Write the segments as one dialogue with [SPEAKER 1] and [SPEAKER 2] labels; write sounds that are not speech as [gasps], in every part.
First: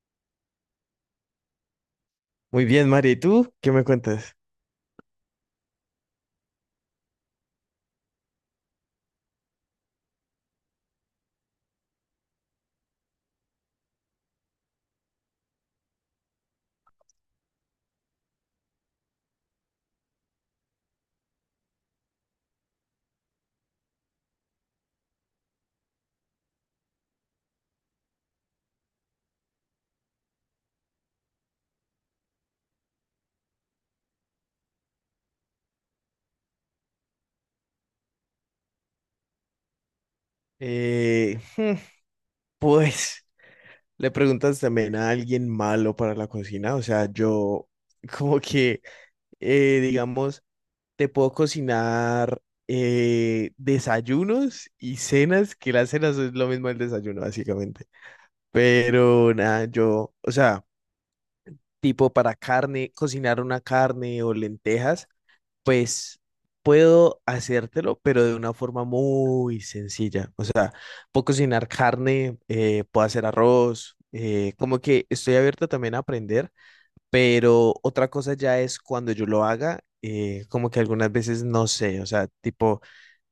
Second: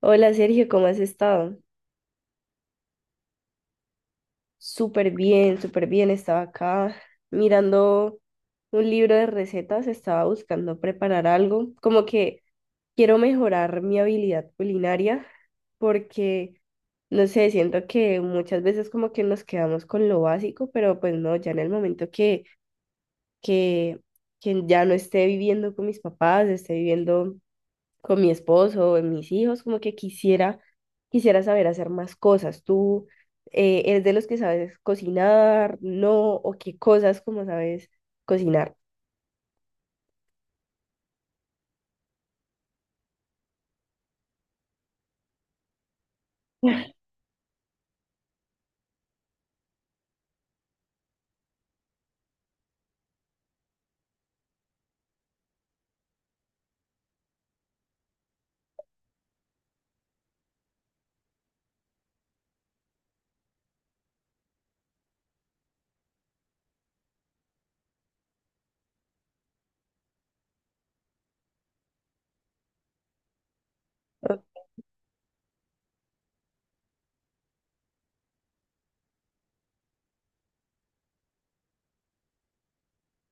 [SPEAKER 1] Hola Sergio, ¿cómo has estado?
[SPEAKER 2] Muy bien, Mari, ¿y tú qué me cuentas?
[SPEAKER 1] Súper bien, súper bien. Estaba acá mirando un libro de recetas, estaba buscando preparar algo. Como que quiero mejorar mi habilidad culinaria porque, no sé, siento que muchas veces como que nos quedamos con lo básico, pero pues no, ya en el momento que, que ya no esté viviendo con mis papás, esté viviendo con mi esposo, en mis hijos, como que quisiera, quisiera saber hacer más cosas. ¿Tú eres de los que sabes cocinar, no? ¿O qué cosas como sabes cocinar?
[SPEAKER 2] Eh, hmm, pues, ¿Le preguntas también a alguien malo para la cocina? O
[SPEAKER 1] [laughs]
[SPEAKER 2] sea, yo [laughs] como que, digamos, te puedo cocinar desayunos y cenas, que las cenas es lo mismo el desayuno, básicamente. Pero nada, yo, o sea, tipo para carne, cocinar una carne o lentejas. Pues puedo hacértelo, pero de una forma muy sencilla. O sea, puedo cocinar carne, puedo hacer arroz, como que estoy abierto también a aprender, pero otra cosa ya es cuando yo lo haga, como que algunas veces no sé, o sea, tipo,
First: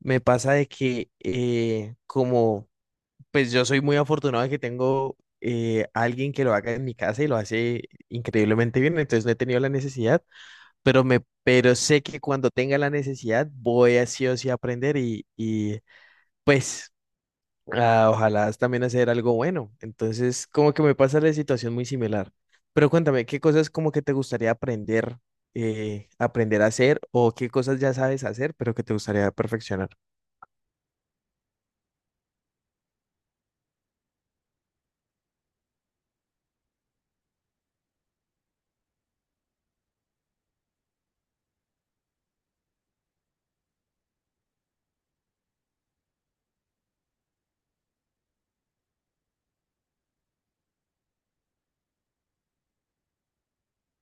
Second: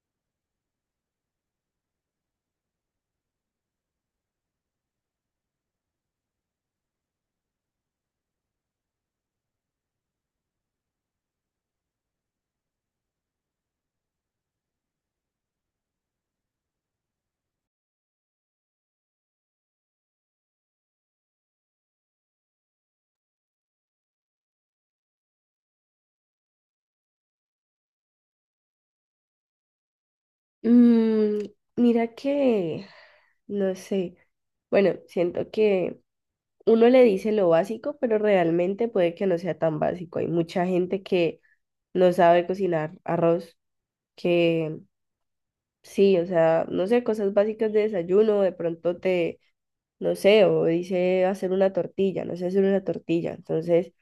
[SPEAKER 2] me pasa de que como, pues yo soy muy afortunado de que tengo... alguien que lo haga en mi casa y lo hace increíblemente bien, entonces no he tenido la necesidad, pero me, pero sé que cuando tenga la necesidad voy a sí o sí a aprender y pues ojalá también hacer algo bueno. Entonces, como que me pasa la situación muy similar. Pero cuéntame, ¿qué cosas como que te gustaría aprender, aprender a hacer o qué cosas ya sabes hacer, pero que te gustaría perfeccionar?
[SPEAKER 1] Mm, mira que, no sé, bueno, siento que uno le dice lo básico, pero realmente puede que no sea tan básico. Hay mucha gente que no sabe cocinar arroz, que sí, o sea, no sé, cosas básicas de desayuno, de pronto te no sé, o dice hacer una tortilla, no sé hacer una tortilla. Entonces,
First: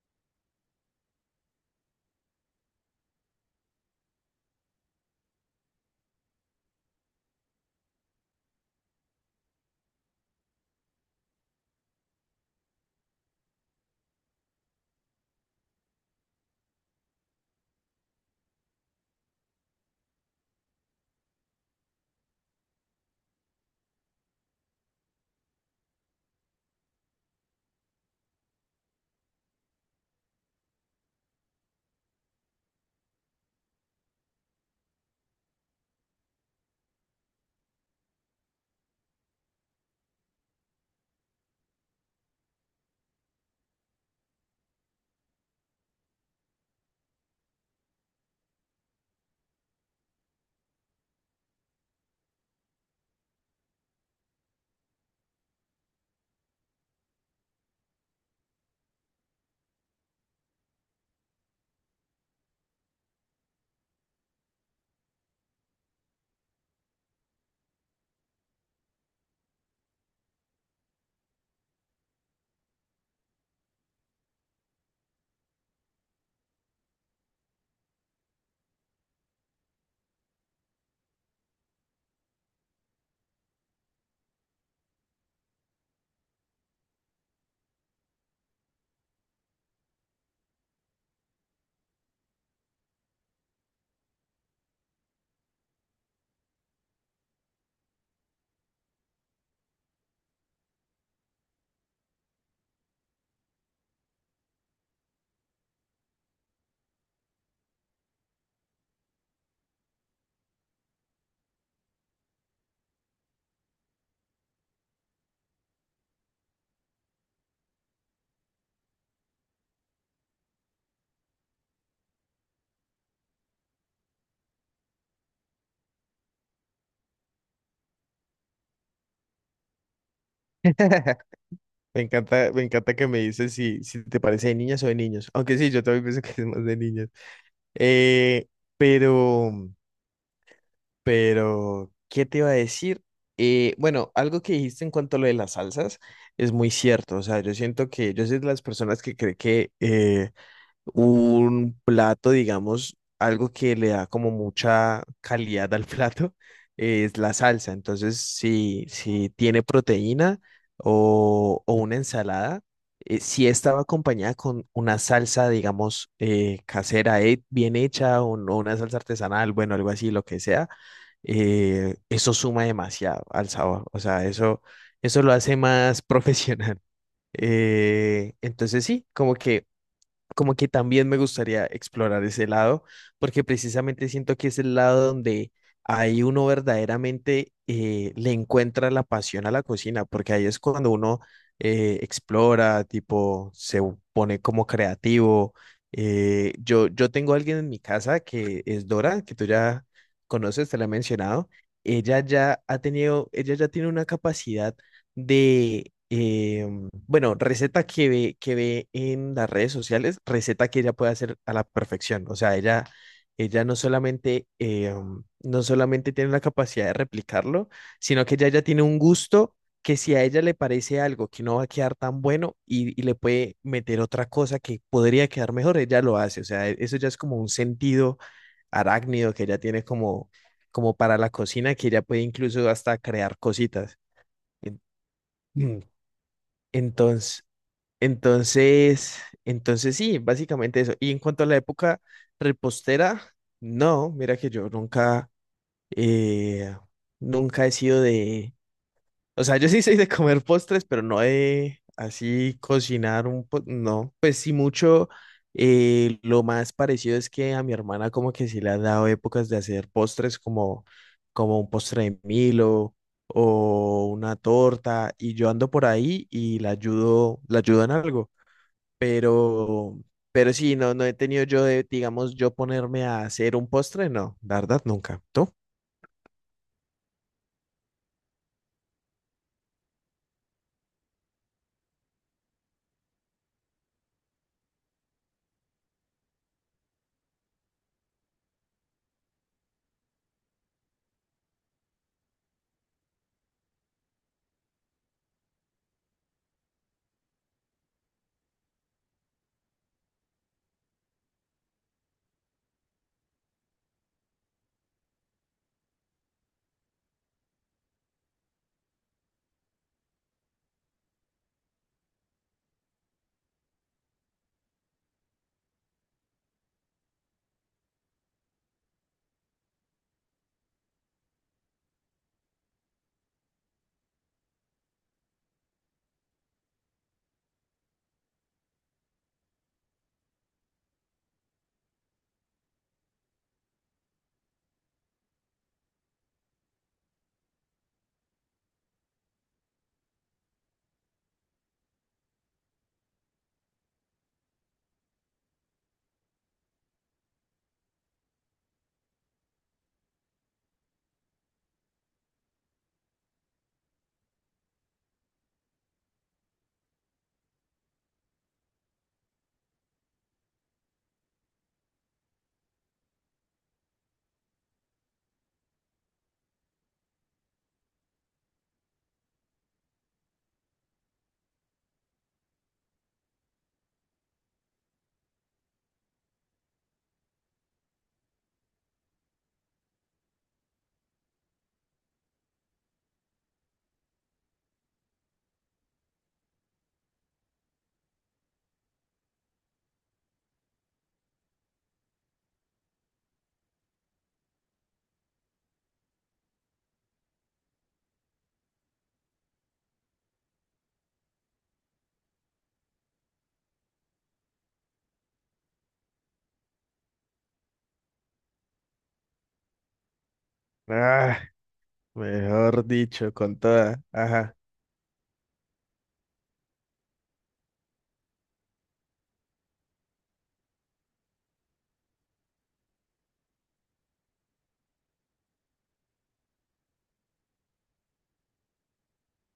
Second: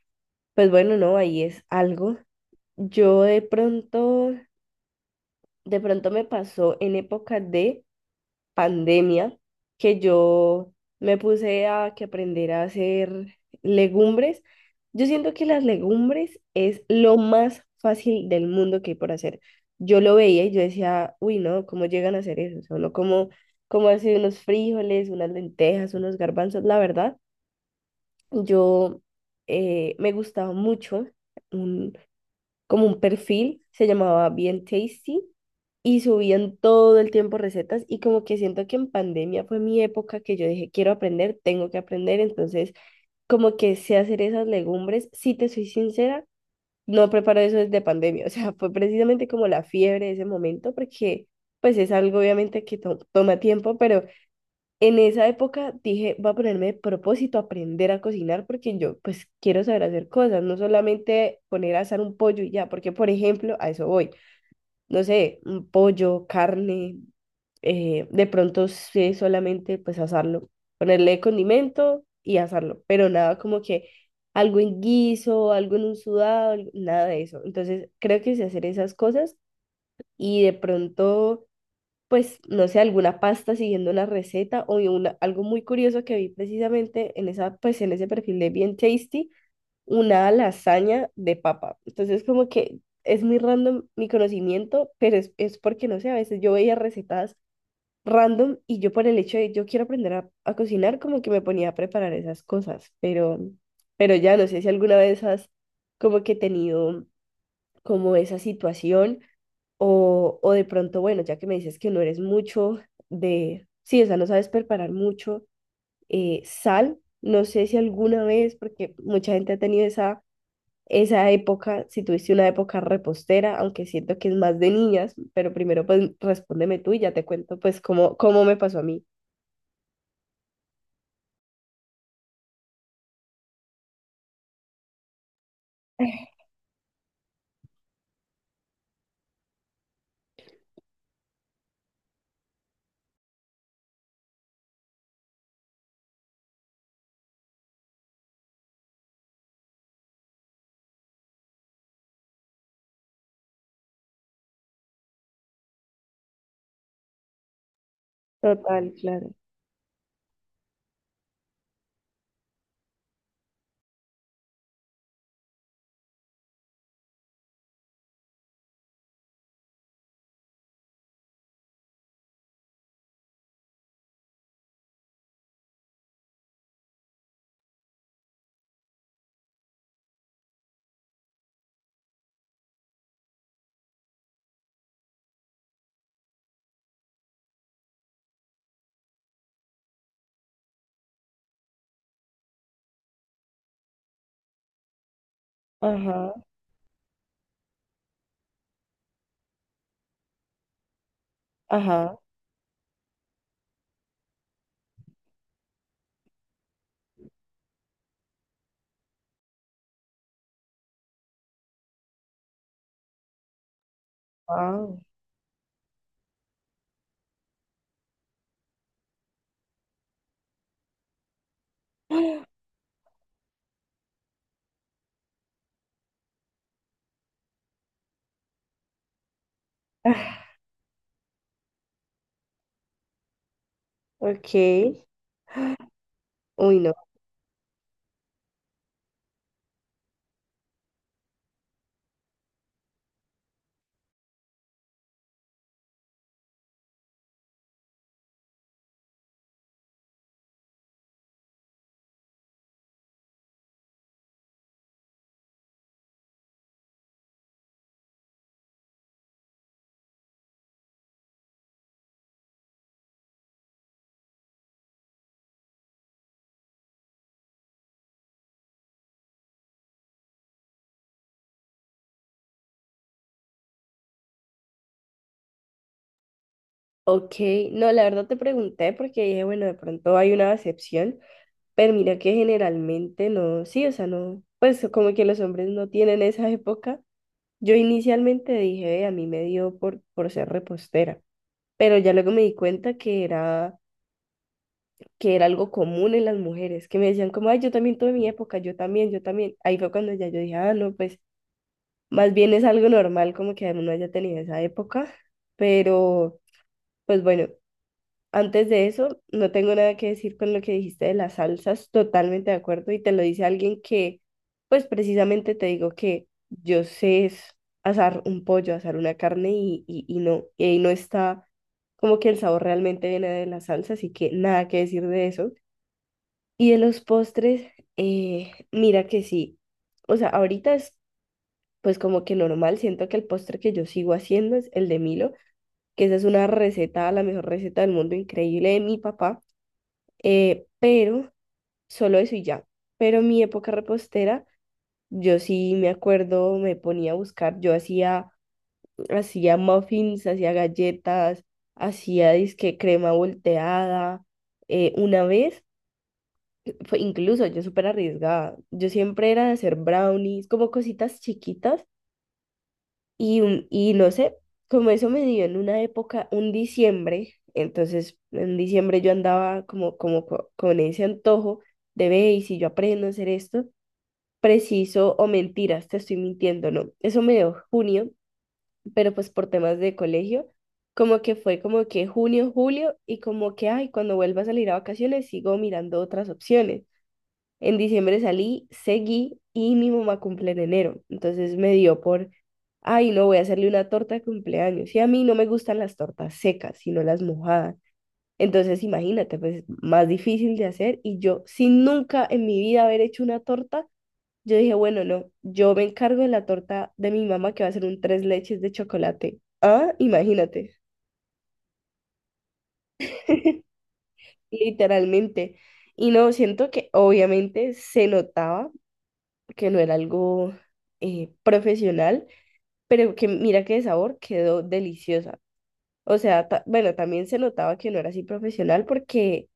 [SPEAKER 1] pues bueno, no, ahí es algo. Yo de pronto me pasó en época de pandemia que yo me puse a que aprender a hacer legumbres. Yo siento que las legumbres es lo más fácil del mundo que hay por hacer. Yo lo veía y yo decía, uy, no, ¿cómo llegan a hacer eso? O sea, uno como, como hacer unos frijoles, unas lentejas, unos garbanzos, la verdad. Yo me gustaba mucho un, como un perfil, se llamaba Bien Tasty y subían todo el tiempo recetas y como que siento que en pandemia fue mi época que yo dije, quiero aprender, tengo que aprender, entonces como que sé hacer esas legumbres. Si te soy sincera, no preparo eso desde pandemia, [laughs] o sea, fue precisamente como la fiebre de ese momento porque pues es algo obviamente que toma tiempo, pero en esa época dije, voy a ponerme de propósito a aprender a cocinar porque yo pues quiero saber hacer cosas, no solamente poner a asar un pollo y ya, porque por ejemplo, a eso voy, no sé, un pollo, carne, de pronto sé solamente pues asarlo, ponerle condimento y asarlo, pero nada como que algo en guiso, algo en un sudado, algo- nada de eso. Entonces creo que sé hacer esas cosas y de pronto pues, no sé, alguna pasta siguiendo una receta o vi una, algo muy curioso que vi precisamente en esa, pues, en ese perfil de Bien Tasty, una lasaña de papa. Entonces, como que es muy random mi conocimiento, pero es porque, no sé, a veces yo veía recetas random y yo por el hecho de yo quiero aprender a cocinar, como que me ponía a preparar esas cosas, pero ya no sé si alguna vez has como que tenido como esa situación o de pronto, bueno, ya que me dices que no eres mucho de, sí, o sea, no sabes preparar mucho sal, no sé si alguna vez, porque mucha gente ha tenido esa, esa época, si tuviste una época repostera, aunque siento que es más de niñas, pero primero pues respóndeme tú y ya te cuento pues cómo, cómo me pasó a mí.
[SPEAKER 2] [laughs] Me encanta que me dices si, si te parece de niñas o de niños. Aunque sí, yo también pienso
[SPEAKER 1] [laughs]
[SPEAKER 2] que es más de niños. Eh, pero, Pero, ¿qué te iba a decir? Bueno, algo que dijiste en cuanto a lo de las salsas es muy cierto. O sea, yo siento que yo soy de las personas que cree que un plato, digamos, algo que le da como mucha calidad al [laughs] plato, es la salsa. Entonces, si,
[SPEAKER 1] Total, claro.
[SPEAKER 2] si tiene proteína o una ensalada, si estaba acompañada con una salsa, digamos, casera, bien hecha, o no una salsa artesanal, bueno, algo así, lo que sea, eso suma demasiado al sabor. O sea, eso lo hace más [laughs] profesional. Entonces sí, como que también me gustaría explorar ese lado, porque precisamente siento que es el lado donde ahí uno verdaderamente le encuentra la pasión a la cocina, porque ahí es cuando uno explora, tipo, se pone como creativo.
[SPEAKER 1] Ajá,
[SPEAKER 2] Yo tengo alguien en mi casa que es Dora, que tú ya conoces, te la he mencionado.
[SPEAKER 1] ajá,
[SPEAKER 2] Ella ya ha tenido, ella ya tiene una capacidad de, bueno, receta que ve en las redes sociales, receta que ella puede hacer a la perfección. O sea, ella no solamente,
[SPEAKER 1] wow.
[SPEAKER 2] no solamente tiene la capacidad de replicarlo, sino que ella ya tiene un gusto que si a ella le parece algo que no va a quedar tan bueno
[SPEAKER 1] [gasps]
[SPEAKER 2] y le puede meter otra cosa que podría quedar mejor, ella lo hace. O sea, eso ya es como un sentido arácnido que ella tiene como, como para la cocina, que ella puede incluso hasta crear cositas.
[SPEAKER 1] Ok,
[SPEAKER 2] En- [clears throat] Mm.
[SPEAKER 1] uy, no.
[SPEAKER 2] Entonces, entonces, entonces sí, básicamente eso. Y en cuanto a la época repostera, no, mira que yo nunca, eh, nunca he sido de, o sea, yo sí soy de comer postres, pero no de así cocinar un no, pues sí mucho. Lo más parecido es que a mi hermana como que sí le ha dado épocas de hacer postres como, como un postre de Milo o una torta y yo ando por ahí y la ayudo en algo, pero, pero sí, no, no he tenido yo de, digamos, yo ponerme a hacer un postre, no, la verdad, nunca. ¿Tú?
[SPEAKER 1] Ok, no, la verdad te pregunté porque dije, bueno, de pronto hay una excepción. Pero mira que generalmente no, sí, o sea, no, pues como que los hombres no tienen esa época. Yo inicialmente dije: "Ve, a mí me dio por ser repostera, pero ya luego me di cuenta que era algo común en las mujeres, que me decían como, ay, yo también tuve mi época, yo también, yo también". Ahí fue cuando ya yo dije, ah, no, pues más bien es algo normal como que uno haya tenido esa época, pero pues bueno. Antes de eso, no tengo nada que decir con lo que dijiste de las salsas, totalmente de acuerdo, y te lo dice alguien que, pues precisamente te digo que yo sé es asar un pollo, asar una carne y no, y ahí no está como que el sabor realmente viene de la salsa, así que nada que decir de eso. Y de los postres, mira que sí, o sea, ahorita es pues como que normal, siento que el postre que yo sigo haciendo es el de Milo, que esa es una receta, la mejor receta del mundo, increíble de mi papá. Pero solo eso y ya. Pero mi época repostera, yo sí me acuerdo, me ponía a buscar, hacía muffins, hacía galletas, hacía disque crema volteada. Una vez, fue incluso yo súper arriesgada, yo siempre era de hacer brownies, como cositas chiquitas. Y, y no sé, como eso me dio en una época, un diciembre, entonces en diciembre yo andaba como, con ese antojo de ve y si yo aprendo a hacer esto, preciso o mentiras, te estoy mintiendo, no. Eso me dio junio, pero pues por temas de colegio, como que fue como que junio, julio y como que, ay, cuando vuelva a salir a vacaciones sigo mirando otras opciones. En diciembre salí, seguí y mi mamá cumple en enero. Entonces me dio por, ay, no, voy a hacerle una torta de cumpleaños. Y a mí no me gustan las tortas secas, sino las mojadas. Entonces imagínate, pues más difícil de hacer. Y yo, sin nunca en mi vida haber hecho una torta, yo dije, bueno, no, yo me encargo de la torta de mi mamá que va a ser un tres leches de chocolate. Ah, imagínate,
[SPEAKER 2] Ah. Mejor dicho, con
[SPEAKER 1] [laughs]
[SPEAKER 2] toda. Ajá.
[SPEAKER 1] literalmente. Y no, siento que obviamente se notaba que no era algo profesional, pero que mira que de sabor quedó deliciosa. O sea, bueno, también se notaba que no era así profesional porque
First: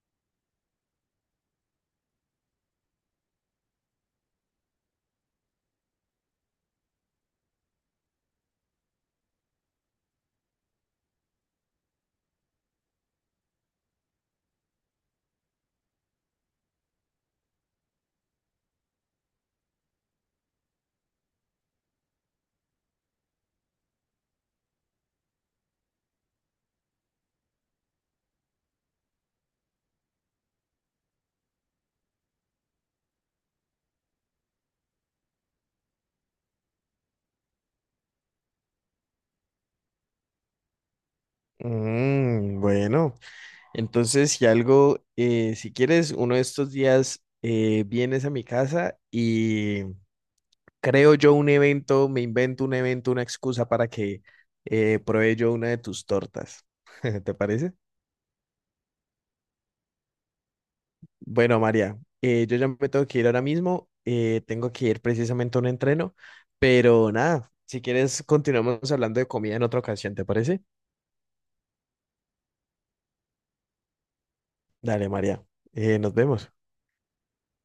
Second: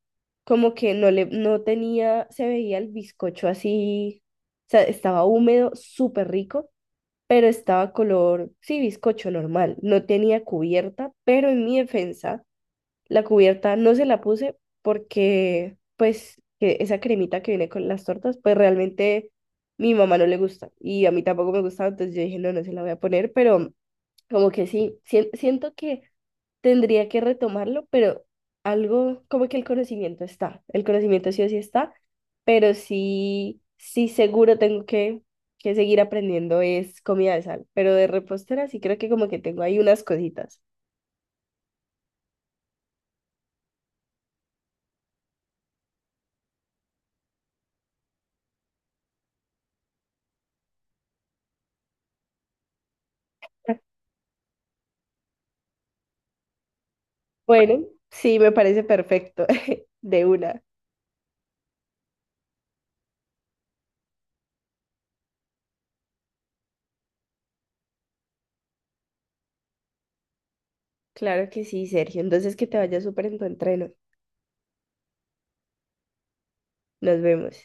[SPEAKER 1] como que no le, no tenía, se veía el bizcocho así, o sea, estaba húmedo, súper rico, pero estaba color, sí, bizcocho normal, no tenía cubierta, pero en mi defensa la cubierta no se la puse porque, pues, que esa cremita que viene con las tortas, pues realmente mi mamá no le gusta y a mí tampoco me gusta, entonces yo dije, no, no se la voy a poner, pero como que sí, siento que tendría que retomarlo, pero algo como que el conocimiento está, el conocimiento sí o sí está, pero sí, sí seguro tengo que seguir aprendiendo es comida de sal, pero de repostera sí creo que como que tengo ahí unas cositas.
[SPEAKER 2] Bueno, entonces si algo, si quieres, uno de estos días vienes a mi casa y creo yo un evento, me invento un evento, una excusa para que pruebe yo una de tus tortas. [laughs] ¿Te parece?
[SPEAKER 1] Bueno, sí, me parece perfecto. [laughs] De una.
[SPEAKER 2] Bueno, María, yo ya me tengo que ir ahora mismo, tengo que ir precisamente a un entreno, pero nada, si quieres continuamos hablando de comida en otra ocasión, ¿te parece?
[SPEAKER 1] Claro que sí, Sergio. Entonces que te vaya súper en tu entreno.
[SPEAKER 2] Dale, María, nos vemos.
[SPEAKER 1] Nos vemos.